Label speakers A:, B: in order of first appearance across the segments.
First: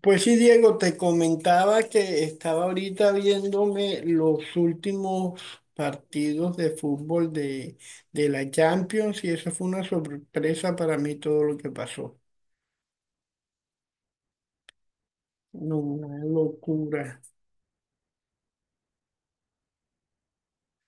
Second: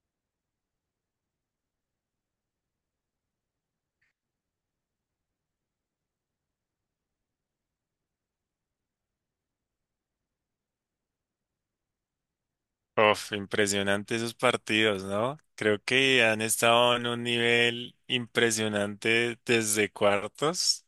A: Pues sí, Diego, te comentaba que estaba ahorita viéndome los últimos partidos de fútbol de la Champions, y eso fue una sorpresa para mí todo lo que pasó.
B: Uf, impresionante esos partidos, ¿no?
A: No,
B: Creo que
A: una
B: han estado en
A: locura.
B: un nivel impresionante desde cuartos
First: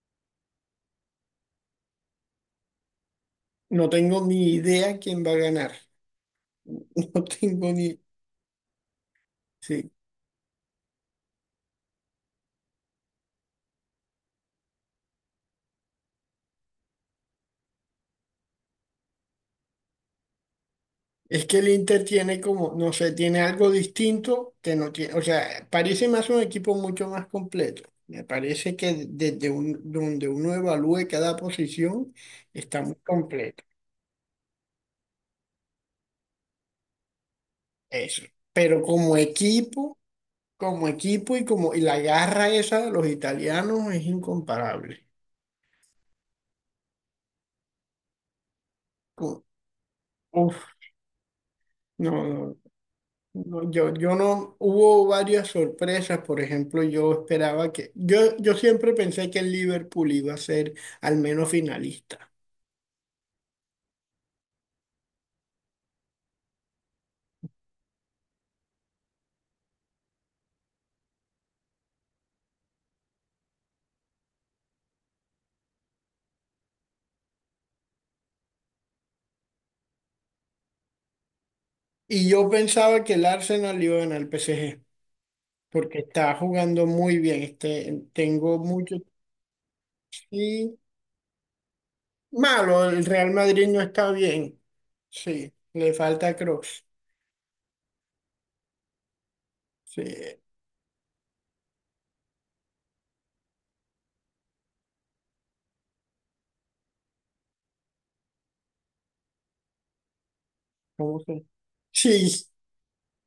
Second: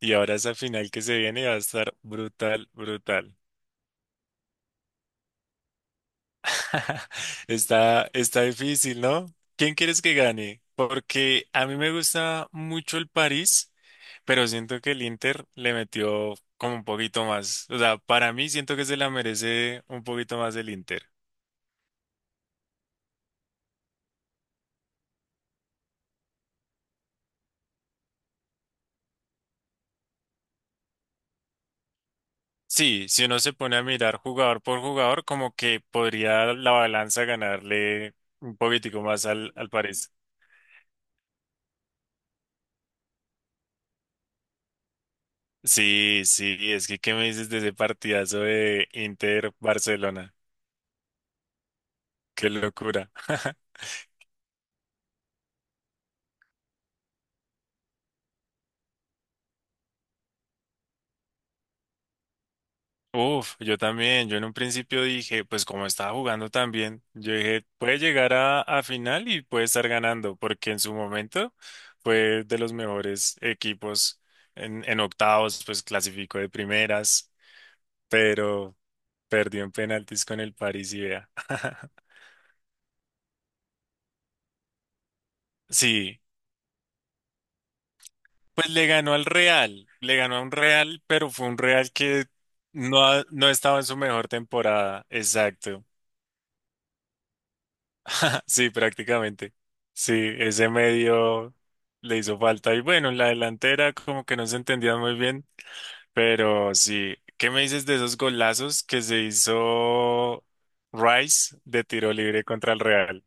B: y ahora esa final que se viene va a estar brutal, brutal.
A: No tengo ni idea quién va a ganar. No tengo ni...
B: Está difícil, ¿no? ¿Quién
A: Sí.
B: quieres que gane? Porque a mí me gusta mucho el París, pero siento que el Inter le metió como un poquito más. O sea, para mí siento que se la merece un poquito más el Inter.
A: Es que el Inter tiene como, no sé, tiene algo distinto que no tiene. O sea, parece más un equipo mucho más completo. Me parece que donde uno evalúe cada posición está muy
B: Sí, si uno se
A: completo.
B: pone a mirar jugador por jugador, como que podría la balanza ganarle
A: Eso.
B: un
A: Pero
B: poquitico más al, al París.
A: como equipo y como y la garra esa de los italianos es incomparable.
B: Sí, sí, es que ¿qué me dices de ese partidazo de
A: Cu-
B: Inter-Barcelona?
A: Uf, no, no,
B: Qué
A: no.
B: locura.
A: No, yo no, hubo varias sorpresas. Por ejemplo, yo siempre pensé que el Liverpool iba a ser al menos finalista.
B: Uf, yo también, yo en un principio dije, pues como estaba jugando tan bien, yo dije, puede llegar a final y puede estar ganando, porque en su momento fue de los mejores equipos en octavos, pues clasificó de primeras. Perdió en penaltis con el París y vea.
A: Y yo pensaba que el Arsenal iba a ganar el PSG, porque
B: Sí,
A: está jugando muy bien. Tengo
B: pues le
A: mucho,
B: ganó al Real, le ganó a un
A: sí,
B: Real, pero fue un Real que
A: malo,
B: no,
A: el Real
B: no
A: Madrid
B: estaba
A: no
B: en su
A: está
B: mejor
A: bien.
B: temporada.
A: Sí,
B: Exacto.
A: le falta Cross.
B: Sí, prácticamente.
A: Sí,
B: Sí, ese medio le hizo falta. Y bueno, en la delantera como que no se entendían muy bien, pero sí. ¿Qué me dices de esos golazos que se hizo
A: ¿cómo se?
B: Rice de tiro libre
A: Sí,
B: contra el Real?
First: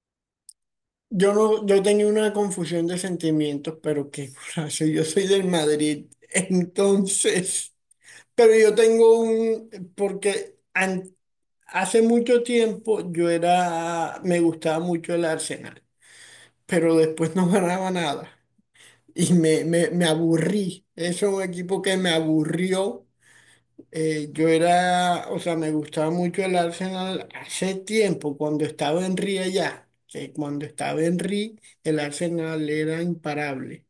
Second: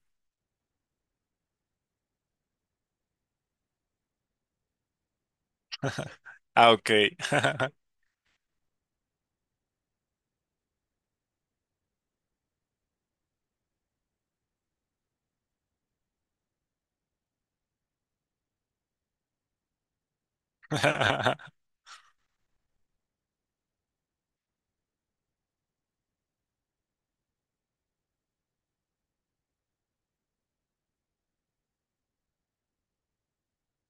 A: yo no, yo tenía una confusión de sentimientos, pero qué curazo. Yo soy del Madrid,
B: Ah, ok.
A: entonces, pero yo tengo un, porque an- hace mucho tiempo me gustaba mucho el Arsenal, pero después no ganaba nada y me aburrí, es un equipo que me aburrió. Yo era, o sea, me gustaba mucho el Arsenal hace tiempo, cuando estaba Henry allá, que cuando estaba Henry, el Arsenal era imparable.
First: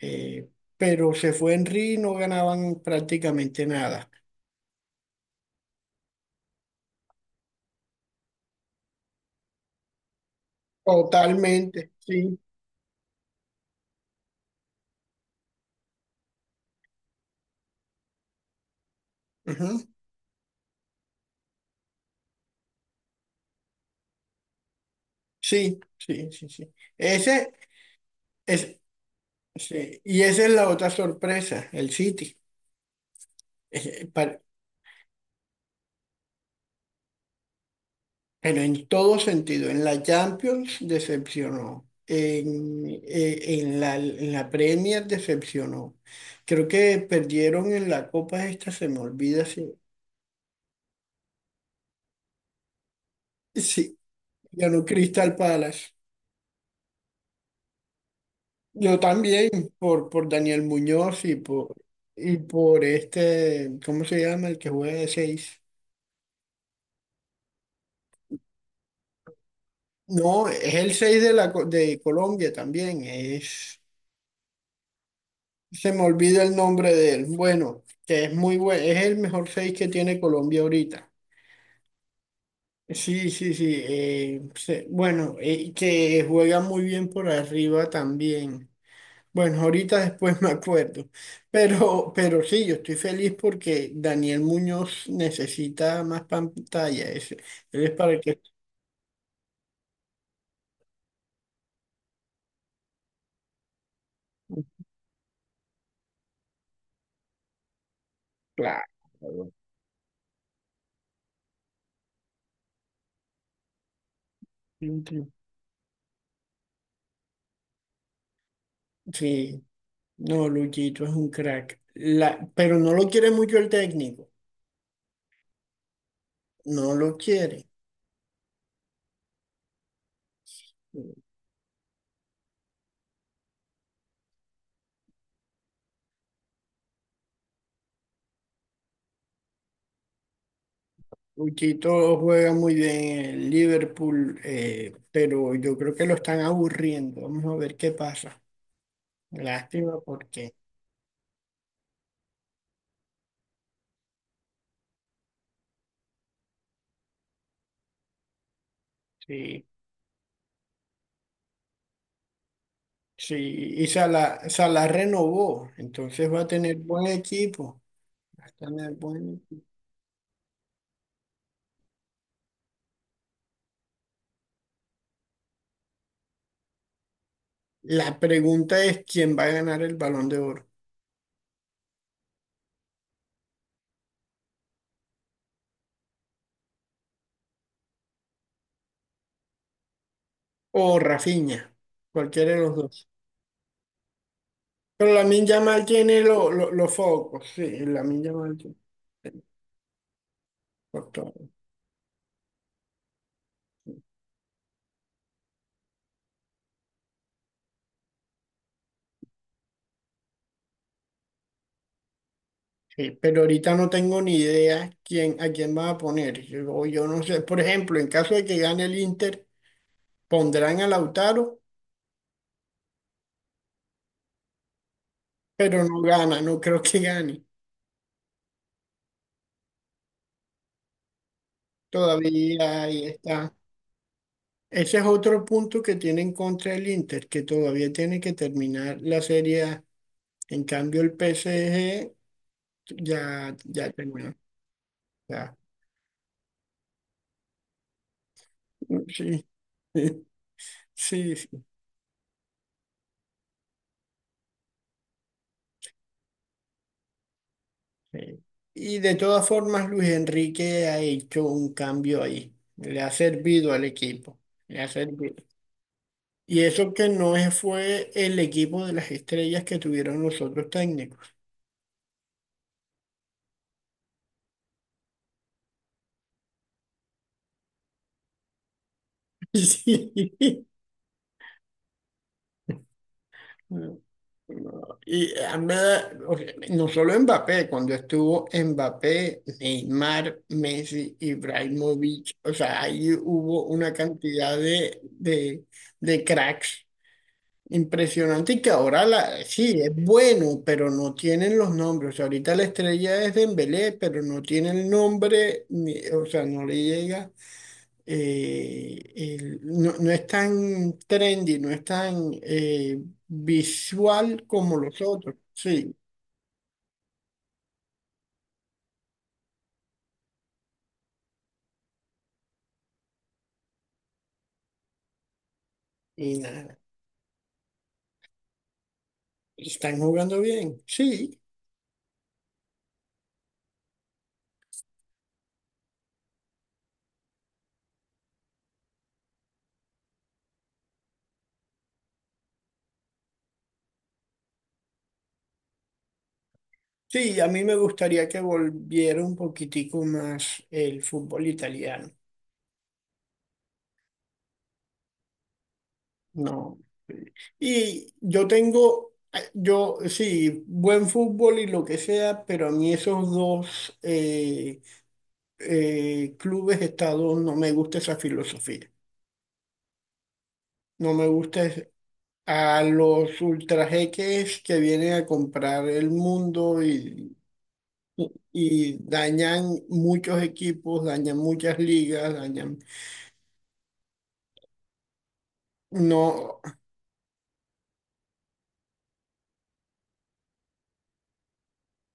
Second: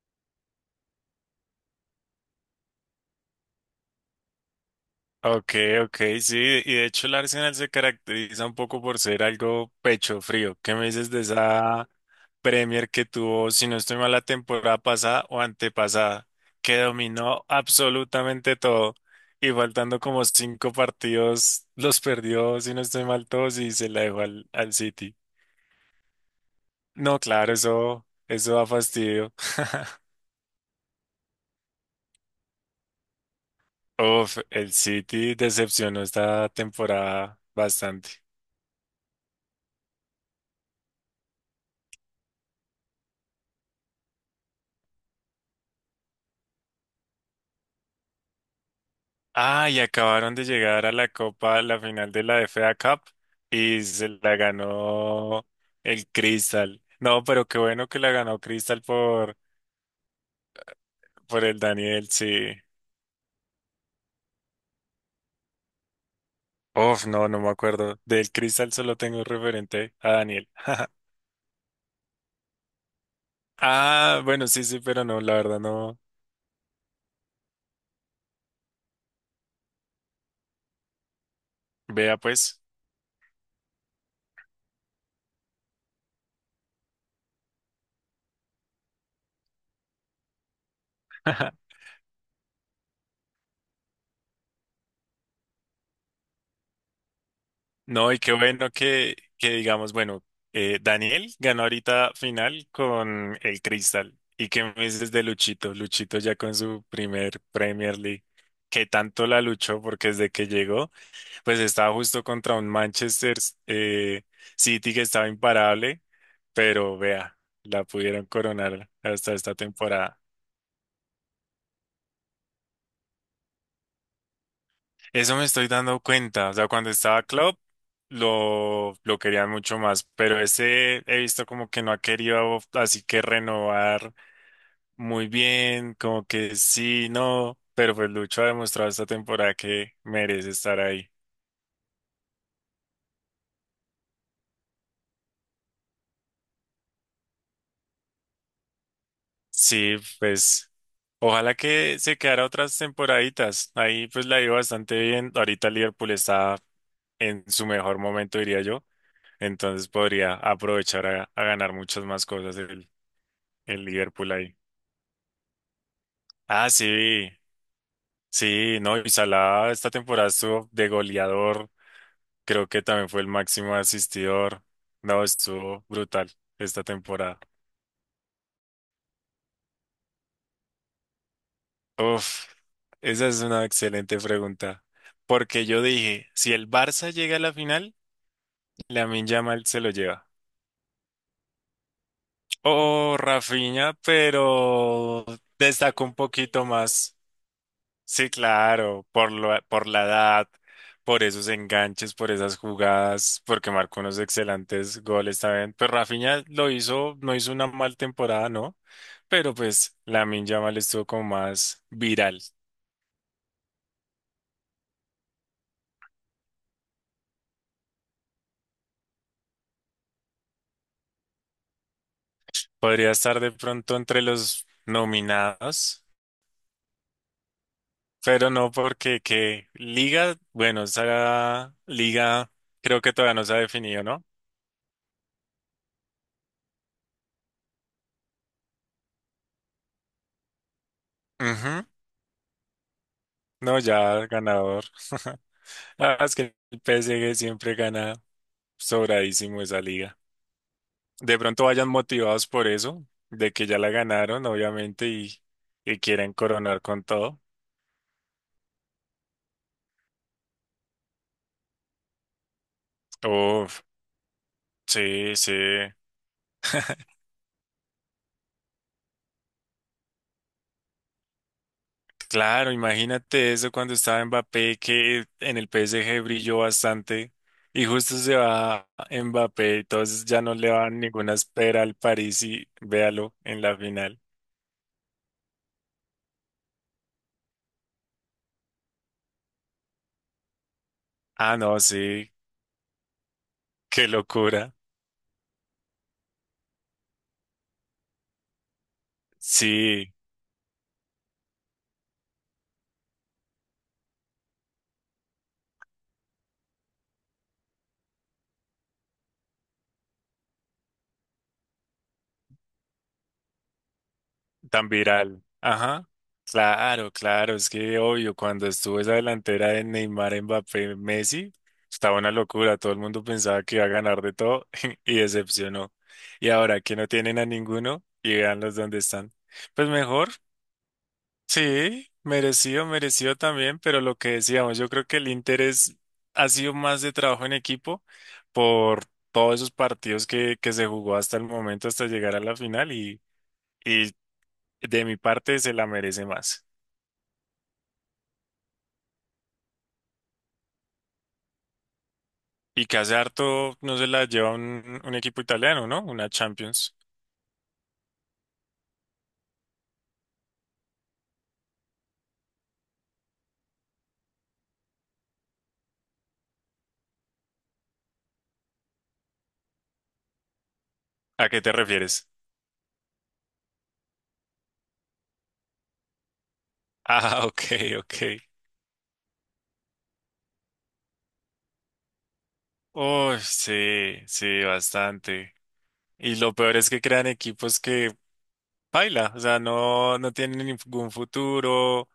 A: Eh, pero se fue Henry y no ganaban prácticamente nada.
B: Ok, ok, sí, y de hecho el Arsenal se caracteriza un poco por ser algo pecho frío. ¿Qué me dices de esa
A: Totalmente, sí.
B: Premier que tuvo, si no estoy mal, la temporada pasada o antepasada, que dominó absolutamente todo y
A: Ujú.
B: faltando como cinco partidos los perdió, si no estoy mal, todos y se la dejó al, al City?
A: Sí, sí, sí, sí.
B: No, claro,
A: Ese
B: eso da
A: es,
B: fastidio.
A: sí. Y esa es la otra sorpresa, el City.
B: Uf, el City decepcionó esta temporada bastante.
A: Pero en todo sentido, en la Champions decepcionó, en la Premier decepcionó. Creo que perdieron en la Copa esta, se me olvida
B: Ah,
A: si,
B: y acabaron de llegar a la Copa, la final de la FA Cup y
A: sí,
B: se la
A: ganó Crystal
B: ganó
A: Palace.
B: el Crystal. No, pero qué bueno que la ganó Crystal
A: Yo también, por Daniel Muñoz
B: por el Daniel, sí.
A: y por este, ¿cómo se llama? El que juega de seis.
B: Uf, no, no me acuerdo. Del Crystal solo tengo referente a
A: No,
B: Daniel.
A: es el 6 de, de Colombia también, es...
B: Ah, bueno, sí, sí, pero no, la verdad
A: Se
B: no.
A: me olvida el nombre de él. Bueno, que es muy bueno, es el mejor 6 que tiene Colombia ahorita.
B: Vea pues.
A: Sí, sí, sí. Bueno, que juega muy bien por arriba también. Bueno, ahorita después me acuerdo. Pero sí, yo estoy feliz porque Daniel Muñoz necesita más pantalla. Ese. Él es
B: No, y
A: para
B: qué
A: que...
B: bueno que digamos, bueno, Daniel ganó ahorita final con el Crystal. ¿Y qué me dices de Luchito? Luchito ya con su primer Premier League, que
A: Claro.
B: tanto la luchó porque desde que llegó, pues estaba justo contra un Manchester eh, City que estaba imparable, pero vea, la pudieron coronar hasta esta
A: Sí,
B: temporada.
A: no, Luchito es un crack. La, pero no lo quiere mucho el técnico.
B: Eso me estoy dando cuenta. O sea, cuando
A: No lo
B: estaba Club,
A: quiere.
B: lo querían mucho más. Pero ese he visto como que no ha querido así que renovar muy bien, como que sí, no. Pero pues Lucho ha demostrado esta temporada que merece estar ahí.
A: Uchito juega muy bien en el Liverpool, pero yo creo que lo están aburriendo. Vamos a ver qué pasa. Lástima
B: Sí,
A: porque
B: pues ojalá que se quedara otras temporaditas. Ahí pues la iba bastante bien. Ahorita Liverpool está en su mejor momento, diría yo.
A: sí,
B: Entonces podría aprovechar a ganar muchas más cosas
A: sí,
B: el
A: y
B: Liverpool
A: Salah,
B: ahí.
A: Salah renovó, entonces va a
B: Ah,
A: tener buen
B: sí,
A: equipo. Va a
B: sí,
A: tener
B: no, y
A: buen equipo.
B: Salah esta temporada estuvo de goleador, creo que también fue el máximo asistidor, no, estuvo brutal esta temporada.
A: La pregunta es quién va a ganar el Balón de Oro,
B: Uf, esa es una excelente pregunta, porque yo dije, si el Barça llega a la final, Lamine Yamal se lo lleva.
A: o Rafinha, cualquiera de los dos.
B: Oh, Rafinha,
A: Pero
B: pero
A: Lamine Yamal
B: destacó un
A: tiene
B: poquito
A: los
B: más.
A: focos, sí, Lamine
B: Sí,
A: Yamal tiene.
B: claro, por la edad, por esos enganches, por esas jugadas, porque marcó unos excelentes goles también. Pues Rafinha lo hizo, no hizo una mal temporada, ¿no? Pero pues Lamine Yamal estuvo como más viral.
A: Pero ahorita no tengo ni idea quién, a quién van a poner. Yo no sé. Por ejemplo, en caso de que gane el Inter, pondrán a Lautaro,
B: Podría estar de pronto entre los
A: pero no
B: nominados,
A: gana, no creo que gane.
B: pero no porque que Liga, bueno, esa Liga
A: Todavía
B: creo
A: ahí
B: que todavía no
A: está.
B: se ha definido, ¿no?
A: Ese es otro punto que tiene en contra el Inter, que todavía tiene que terminar la Serie A. En cambio, el
B: Ujú.
A: PSG ya,
B: No,
A: ya
B: ya
A: terminó.
B: ganador.
A: Ya.
B: La es que el PSG siempre gana.
A: Sí,
B: Sobradísimo esa liga.
A: sí,
B: De
A: sí.
B: pronto vayan motivados por eso, de que ya la ganaron, obviamente, y quieren coronar con todo.
A: Eh, y de todas formas, Luis Enrique ha hecho un cambio ahí. Le ha servido
B: Uf,
A: al equipo. Le ha servido.
B: sí, sí.
A: Y eso que no es- fue el equipo de las estrellas que tuvieron los otros técnicos.
B: Claro, imagínate eso cuando estaba Mbappé, que en el PSG brilló bastante, y justo se va Mbappé,
A: Sí.
B: entonces ya no le van ninguna espera al París y véalo en la
A: No,
B: final.
A: no. Y a mí o sea, no solo Mbappé, cuando estuvo Mbappé, Neymar, Messi,
B: Ah, no, sí,
A: Ibrahimovic, o sea, ahí hubo una
B: qué
A: cantidad
B: locura.
A: de cracks. Impresionante. Y que ahora la, sí, es
B: Sí,
A: bueno, pero no tienen los nombres. O sea, ahorita la estrella es Dembélé, pero no tiene el nombre, ni- o sea, no le llega. No, no es tan trendy, no es tan visual como
B: tan
A: los otros.
B: viral.
A: Sí,
B: Ajá. Claro, claro, es que obvio, cuando estuvo esa delantera de Neymar, Mbappé, Messi, estaba una locura, todo el mundo pensaba que iba a ganar de todo y decepcionó.
A: y
B: Y
A: nada.
B: ahora que no tienen a ninguno y los donde están,
A: Y
B: pues
A: están
B: mejor,
A: jugando bien. Sí,
B: sí, merecido, merecido también, pero lo que decíamos, yo creo que el Inter ha sido más de trabajo en equipo por todos esos partidos que se jugó hasta el momento, hasta llegar a la final y de mi parte se la merece más.
A: sí, a mí me gustaría que volviera un poquitico más el fútbol italiano.
B: Y que hace harto no se la lleva un equipo italiano, ¿no? Una
A: No.
B: Champions.
A: Y yo tengo, yo sí, buen fútbol y lo que sea, pero a mí esos dos clubes estados no me gusta esa filosofía. No me
B: ¿A qué
A: gusta
B: te
A: es-
B: refieres?
A: a los ultrajeques que vienen a comprar el mundo
B: Ah, ok, ok.
A: y dañan muchos equipos, dañan muchas ligas, dañan...
B: Oh, sí, sí, bastante. Y lo
A: No.
B: peor es que crean equipos que baila, o sea, no, no tienen ningún futuro, o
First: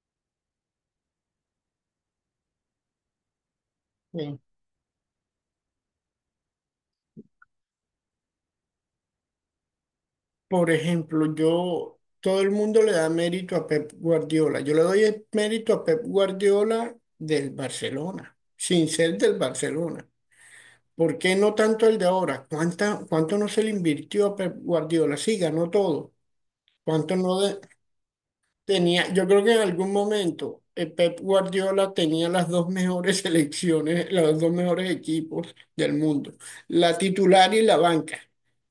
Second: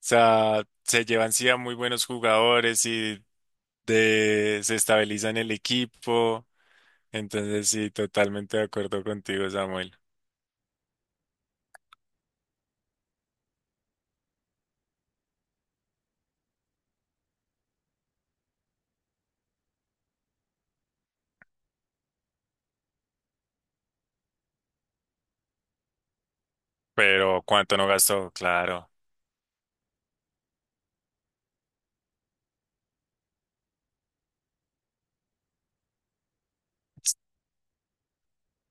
B: sea, se llevan sí a muy buenos jugadores y de, se estabilizan el equipo. Entonces, sí, totalmente de acuerdo contigo, Samuel.
A: Por ejemplo, todo el mundo le da mérito a Pep Guardiola. Yo le doy el mérito a Pep Guardiola del Barcelona, sin ser del Barcelona. ¿Por qué no tanto el de ahora? Cuánto no se le invirtió a Pep Guardiola? Sí, ganó todo. ¿Cuánto no
B: Pero ¿cuánto no gastó? Claro.
A: tenía? Yo creo que en algún momento Pep Guardiola tenía las dos mejores selecciones, los dos mejores equipos del mundo, la titular y la banca.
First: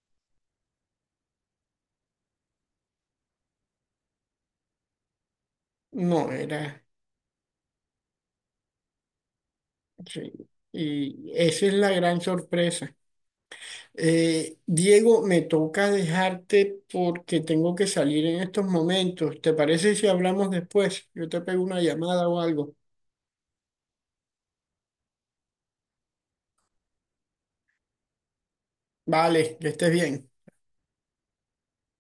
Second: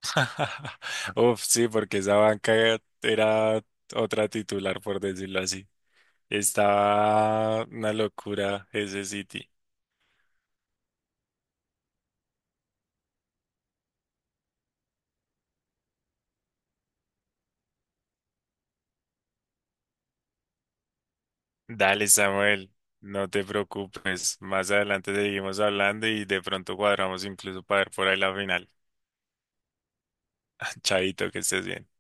B: Uf, sí, porque esa banca era otra titular, por decirlo así.
A: No, era.
B: Estaba una locura ese City.
A: Sí, y esa es la gran sorpresa. Diego, me toca dejarte porque tengo que salir en estos momentos. ¿Te parece si hablamos después? Yo te pego una
B: Dale,
A: llamada o
B: Samuel,
A: algo.
B: no te preocupes. Más adelante seguimos hablando y de pronto cuadramos incluso para ver por ahí la final.
A: Vale, que estés bien.
B: Chaito, que estés bien.